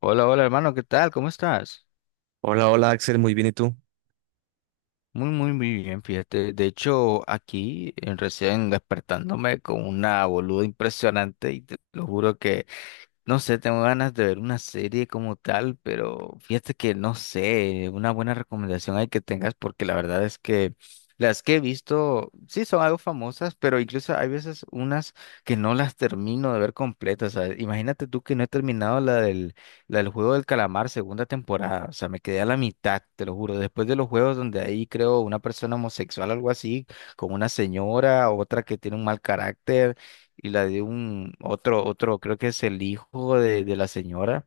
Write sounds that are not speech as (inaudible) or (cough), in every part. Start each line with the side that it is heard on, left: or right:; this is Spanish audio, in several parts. left: Hola, hola hermano, ¿qué tal? ¿Cómo estás?
right: Hola, hola Axel, muy bien, ¿y tú?
left: Muy, muy, muy bien, fíjate. De hecho, aquí recién despertándome con una boluda impresionante y te lo juro que no sé, tengo ganas de ver una serie como tal, pero fíjate que no sé, una buena recomendación hay que tengas porque la verdad es que las que he visto, sí son algo famosas, pero incluso hay veces unas que no las termino de ver completas. O imagínate tú que no he terminado la del Juego del Calamar segunda temporada, o sea, me quedé a la mitad, te lo juro, después de los juegos donde ahí creo una persona homosexual, algo así, con una señora, otra que tiene un mal carácter y la de un otro, creo que es el hijo de la señora.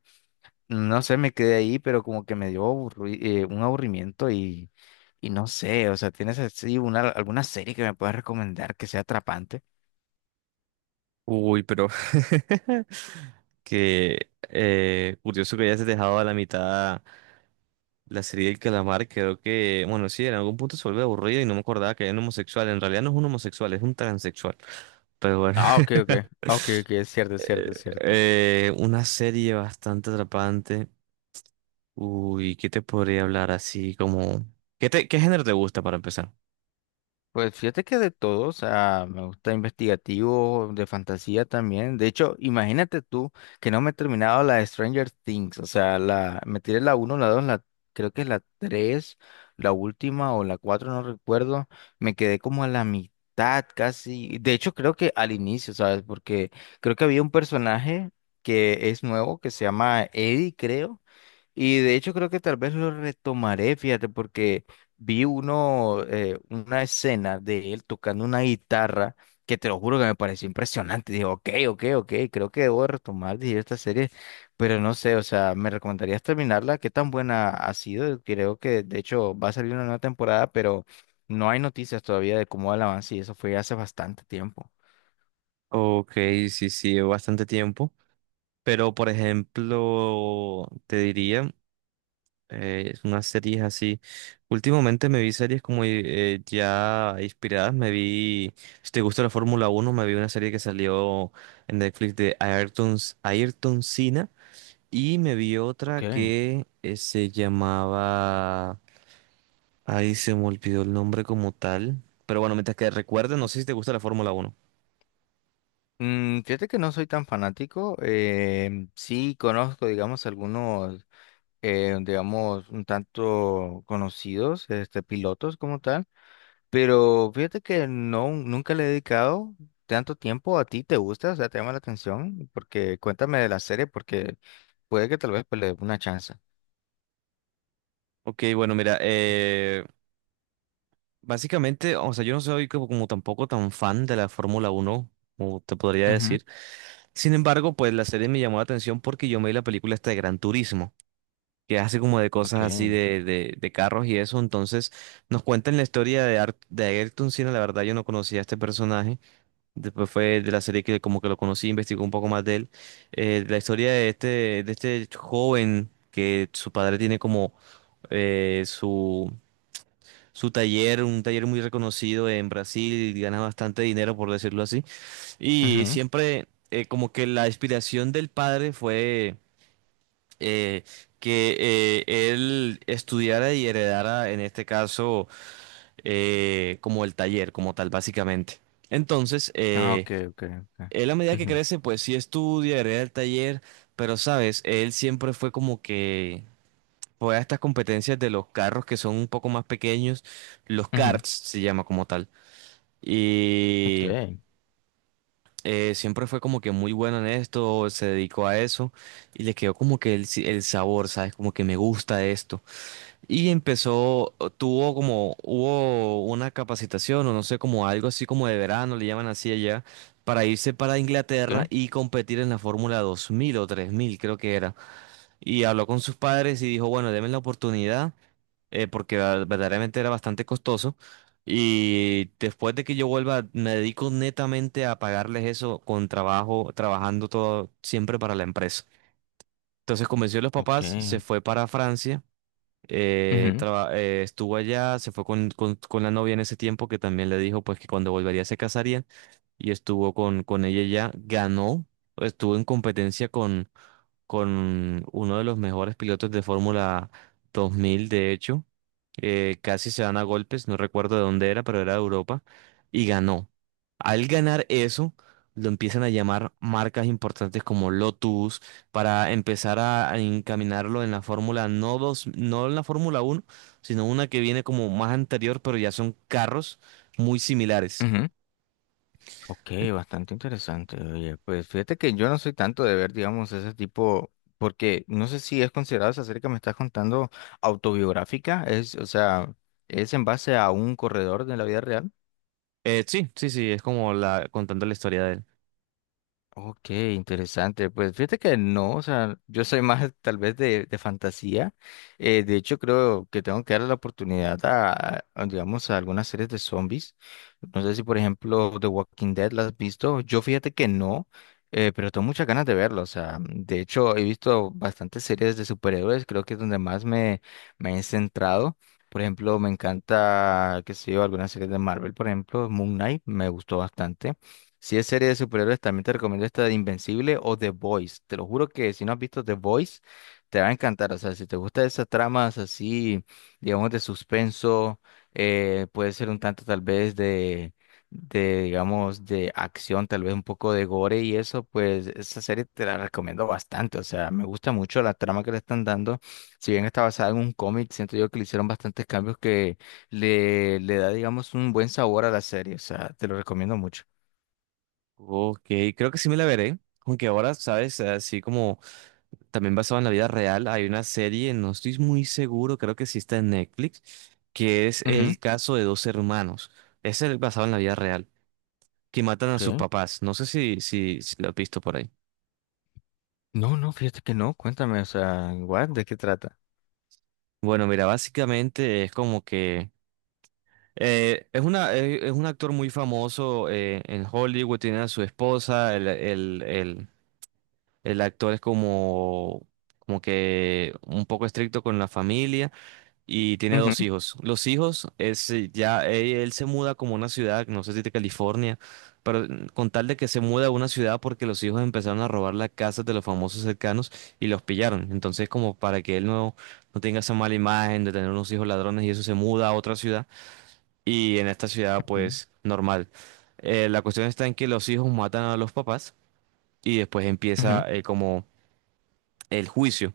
left: No sé, me quedé ahí, pero como que me dio un aburrimiento y no sé, o sea, ¿tienes así alguna serie que me puedas recomendar que sea atrapante?
right: Uy, pero (laughs) que curioso que hayas dejado a la mitad la serie del calamar. Creo que, bueno, sí, en algún punto se vuelve aburrido y no me acordaba que era un homosexual. En realidad no es un homosexual, es un transexual, pero bueno.
left: Ah, ok, ok,
right: (laughs)
left: ok, ok, es cierto, es cierto, es
right: Eh,
left: cierto.
right: una serie bastante atrapante. Uy, ¿qué te podría hablar así como... ¿Qué género te gusta para empezar?
left: Pues fíjate que de todo, o sea, me gusta investigativo, de fantasía también. De hecho, imagínate tú que no me he terminado la de Stranger Things, o sea, me tiré la uno, la 2, creo que es la 3, la última o la 4 no recuerdo. Me quedé como a la mitad casi. De hecho, creo que al inicio, ¿sabes? Porque creo que había un personaje que es nuevo, que se llama Eddie, creo, y de hecho creo que tal vez lo retomaré, fíjate, porque vi uno, una escena de él tocando una guitarra que te lo juro que me pareció impresionante. Dije, ok, ok, ok, creo que debo retomar, dije, esta serie, pero no sé, o sea, me recomendarías terminarla, qué tan buena ha sido. Creo que de hecho va a salir una nueva temporada, pero no hay noticias todavía de cómo va el avance y eso fue hace bastante tiempo.
right: Ok, sí, sí, bastante tiempo. Pero, por ejemplo, te diría, unas series así. Últimamente me vi series como ya inspiradas. Me vi, si te gusta la Fórmula uno, me vi una serie que salió en Netflix de Ayrton, Ayrton Senna. Y me vi otra
left: Okay.
right: que se llamaba... Ahí se me olvidó el nombre como tal. Pero bueno, mientras que recuerdes, no sé si te gusta la Fórmula uno.
left: Mm, fíjate que no soy tan fanático, sí conozco, digamos, algunos digamos, un tanto conocidos, este, pilotos como tal, pero fíjate que no, nunca le he dedicado tanto tiempo a ti, ¿te gusta? O sea, te llama la atención, porque cuéntame de la serie, porque puede que tal vez pues, le dé una chance.
right: Ok, bueno, mira, básicamente, o sea, yo no soy como, como tampoco tan fan de la Fórmula uno como te podría
left: Ujú,
right: decir. Sin embargo, pues la serie me llamó la atención porque yo me vi la película esta de Gran Turismo, que hace como de cosas
left: ok,
right: así de carros y eso. Entonces, nos cuentan la historia de, de Ayrton Senna. La verdad, yo no conocía a este personaje. Después fue de la serie que como que lo conocí, investigó un poco más de él. La historia de este joven, que su padre tiene como eh, su su taller, un taller muy reconocido en Brasil, y gana bastante dinero, por decirlo así. Y
left: ujú.
right: siempre como que la inspiración del padre fue eh, que él estudiara y heredara, en este caso, como el taller, como tal, básicamente. Entonces,
left: Ah, ok, ok, ok,
right: él, a medida que
left: ujú,
right: crece, pues sí estudia, hereda el taller, pero sabes, él siempre fue como que... Fue a estas competencias de los carros que son un poco más pequeños, los
left: ujú,
right: karts se llama como tal.
left: ok,
right: Y siempre fue como que muy bueno en esto, se dedicó a eso y le quedó como que el, el sabor, ¿sabes? Como que me gusta esto. Y empezó, tuvo como, hubo una capacitación o no sé, como algo así como de verano, le llaman así allá, para irse para Inglaterra
left: ok,
right: y competir en la Fórmula 2000 o 3000, creo que era. Y habló con sus padres y dijo, bueno, denme la oportunidad porque verdaderamente era bastante costoso. Y después de que yo vuelva, me dedico netamente a pagarles eso con trabajo, trabajando todo siempre para la empresa. Entonces convenció a los
left: ok,
right: papás, se fue para Francia,
left: ujú,
right: estuvo allá, se fue con la novia en ese tiempo, que también le dijo pues que cuando volvería se casarían, y estuvo con ella. Ya ganó, estuvo en competencia con uno de los mejores pilotos de Fórmula 2000, de hecho. Casi se dan a golpes, no recuerdo de dónde era, pero era de Europa, y ganó. Al ganar eso, lo empiezan a llamar marcas importantes como Lotus para empezar a encaminarlo en la Fórmula, no dos, no en la Fórmula 1, sino una que viene como más anterior, pero ya son carros muy similares.
left: ujú. Ok, bastante interesante. Oye, pues fíjate que yo no soy tanto de ver, digamos, ese tipo, porque no sé si es considerado esa serie que me estás contando autobiográfica, es, o sea, es en base a un corredor de la vida real.
right: Sí, sí, sí, es como contando la historia de él.
left: Ok, interesante. Pues fíjate que no, o sea, yo soy más tal vez de fantasía. De hecho, creo que tengo que darle la oportunidad digamos, a algunas series de zombies. No sé si, por ejemplo, The Walking Dead la has visto. Yo fíjate que no, pero tengo muchas ganas de verlo. O sea, de hecho, he visto bastantes series de superhéroes. Creo que es donde más me he centrado. Por ejemplo, me encanta, qué sé yo, algunas series de Marvel, por ejemplo, Moon Knight, me gustó bastante. Si es serie de superhéroes, también te recomiendo esta de Invencible o The Voice. Te lo juro que si no has visto The Voice, te va a encantar. O sea, si te gustan esas tramas así, digamos, de suspenso, puede ser un tanto tal vez digamos, de acción, tal vez un poco de gore y eso, pues esa serie te la recomiendo bastante. O sea, me gusta mucho la trama que le están dando. Si bien está basada en un cómic, siento yo que le hicieron bastantes cambios que le da, digamos, un buen sabor a la serie. O sea, te lo recomiendo mucho.
right: Ok, creo que sí me la veré. Aunque ahora, sabes, así como también basado en la vida real, hay una serie, no estoy muy seguro, creo que sí está en Netflix, que es
left: Ujú.
right: el caso de dos hermanos. Es el basado en la vida real, que matan a sus
left: ¿Qué?
right: papás. No sé si lo has visto por ahí.
left: No, no, fíjate que no. Cuéntame, o sea, what, ¿de qué trata?
right: Bueno, mira, básicamente es como que es un actor muy famoso en Hollywood, tiene a su esposa, el actor es como que un poco estricto con la familia. Y tiene
left: Ujú,
right: dos hijos. Los hijos es ya él se muda como a una ciudad, no sé si de California, pero con tal de que se muda a una ciudad porque los hijos empezaron a robar las casas de los famosos cercanos y los pillaron. Entonces, como para que él no tenga esa mala imagen de tener unos hijos ladrones y eso, se muda a otra ciudad, y en esta ciudad
left: ujú.
right: pues normal. La cuestión está en que los hijos matan a los papás y después
left: Ujú.
right: empieza como el juicio.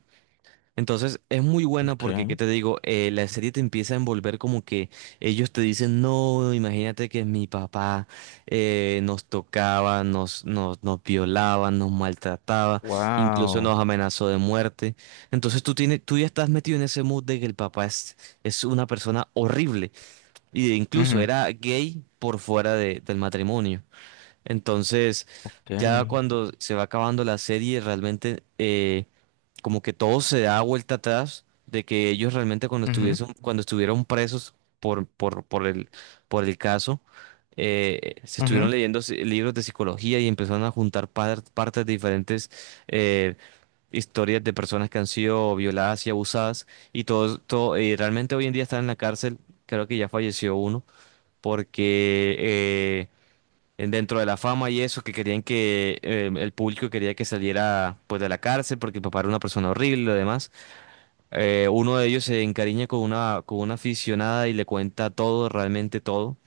right: Entonces es muy buena porque, ¿qué
left: Okay.
right: te digo? La serie te empieza a envolver como que ellos te dicen, no, imagínate que mi papá nos tocaba, nos violaba, nos maltrataba, incluso
left: Wow.
right: nos amenazó de muerte. Entonces tú ya estás metido en ese mood de que el papá es una persona horrible, y incluso
left: Ujú.
right: era gay por fuera del matrimonio. Entonces... Ya
left: Okay.
right: cuando se va acabando la serie, realmente como que todo se da vuelta atrás, de que ellos realmente
left: Ujú.
right: cuando estuvieron presos por el caso, se
left: Ujú.
right: estuvieron leyendo libros de psicología y empezaron a juntar partes de diferentes eh, historias de personas que han sido violadas y abusadas, y todo, todo, y realmente hoy en día están en la cárcel, creo que ya falleció uno, porque dentro de la fama y eso, que querían que el público quería que saliera pues de la cárcel porque el papá era una persona horrible y lo demás. Uno de ellos se encariña con una aficionada y le cuenta todo, realmente todo.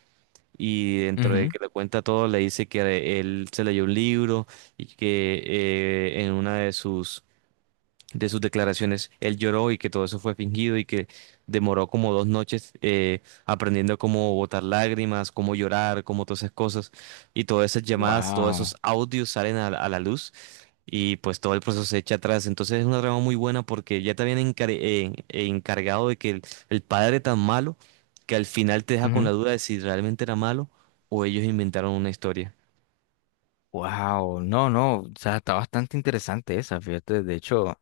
right: Y dentro de
left: Ujú.
right: que le cuenta todo, le dice que él se leyó un libro y que en una de sus declaraciones él lloró, y que todo eso fue fingido y que demoró como dos noches aprendiendo cómo botar lágrimas, cómo llorar, cómo todas esas cosas. Y todas esas llamadas, todos esos
left: Wow.
right: audios salen a la luz, y pues todo el proceso se echa atrás. Entonces es una trama muy buena porque ya te habían encargado de que el padre tan malo, que al final te deja con la
left: Ujú.
right: duda de si realmente era malo o ellos inventaron una historia.
left: Wow. No, no. O sea, está bastante interesante esa, fíjate. De hecho,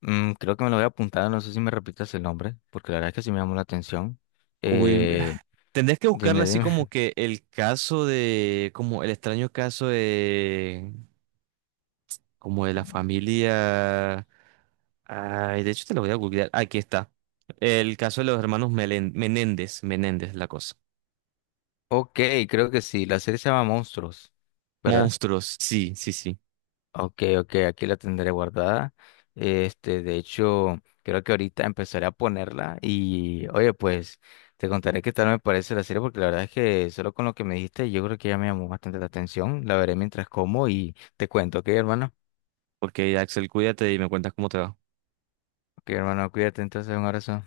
left: mm, creo que me lo voy a apuntar. No sé si me repitas el nombre, porque la verdad es que sí me llamó la atención.
right: Uy,
left: Eh,
right: tendrías que buscarle
left: dime,
right: así
left: dime.
right: como que el caso de, como el extraño caso de, como de la
left: (laughs)
right: familia. Ay, de hecho te lo voy a googlear. Aquí está. El caso de los hermanos Menéndez, Menéndez, la cosa.
left: Ok, creo que sí. La serie se llama Monstruos, ¿verdad?
right: Monstruos, sí, sí, sí.
left: Ok, ok, aquí la tendré guardada. Este, de hecho, creo que ahorita empezaré a ponerla y, oye, pues te contaré qué tal me parece la serie porque la verdad es que solo con lo que me dijiste yo creo que ya me llamó bastante la atención. La veré mientras como y te cuento, ¿ok, hermano?
right: Porque Axel, cuídate y me cuentas cómo te va.
left: Ok, hermano, cuídate entonces, un abrazo.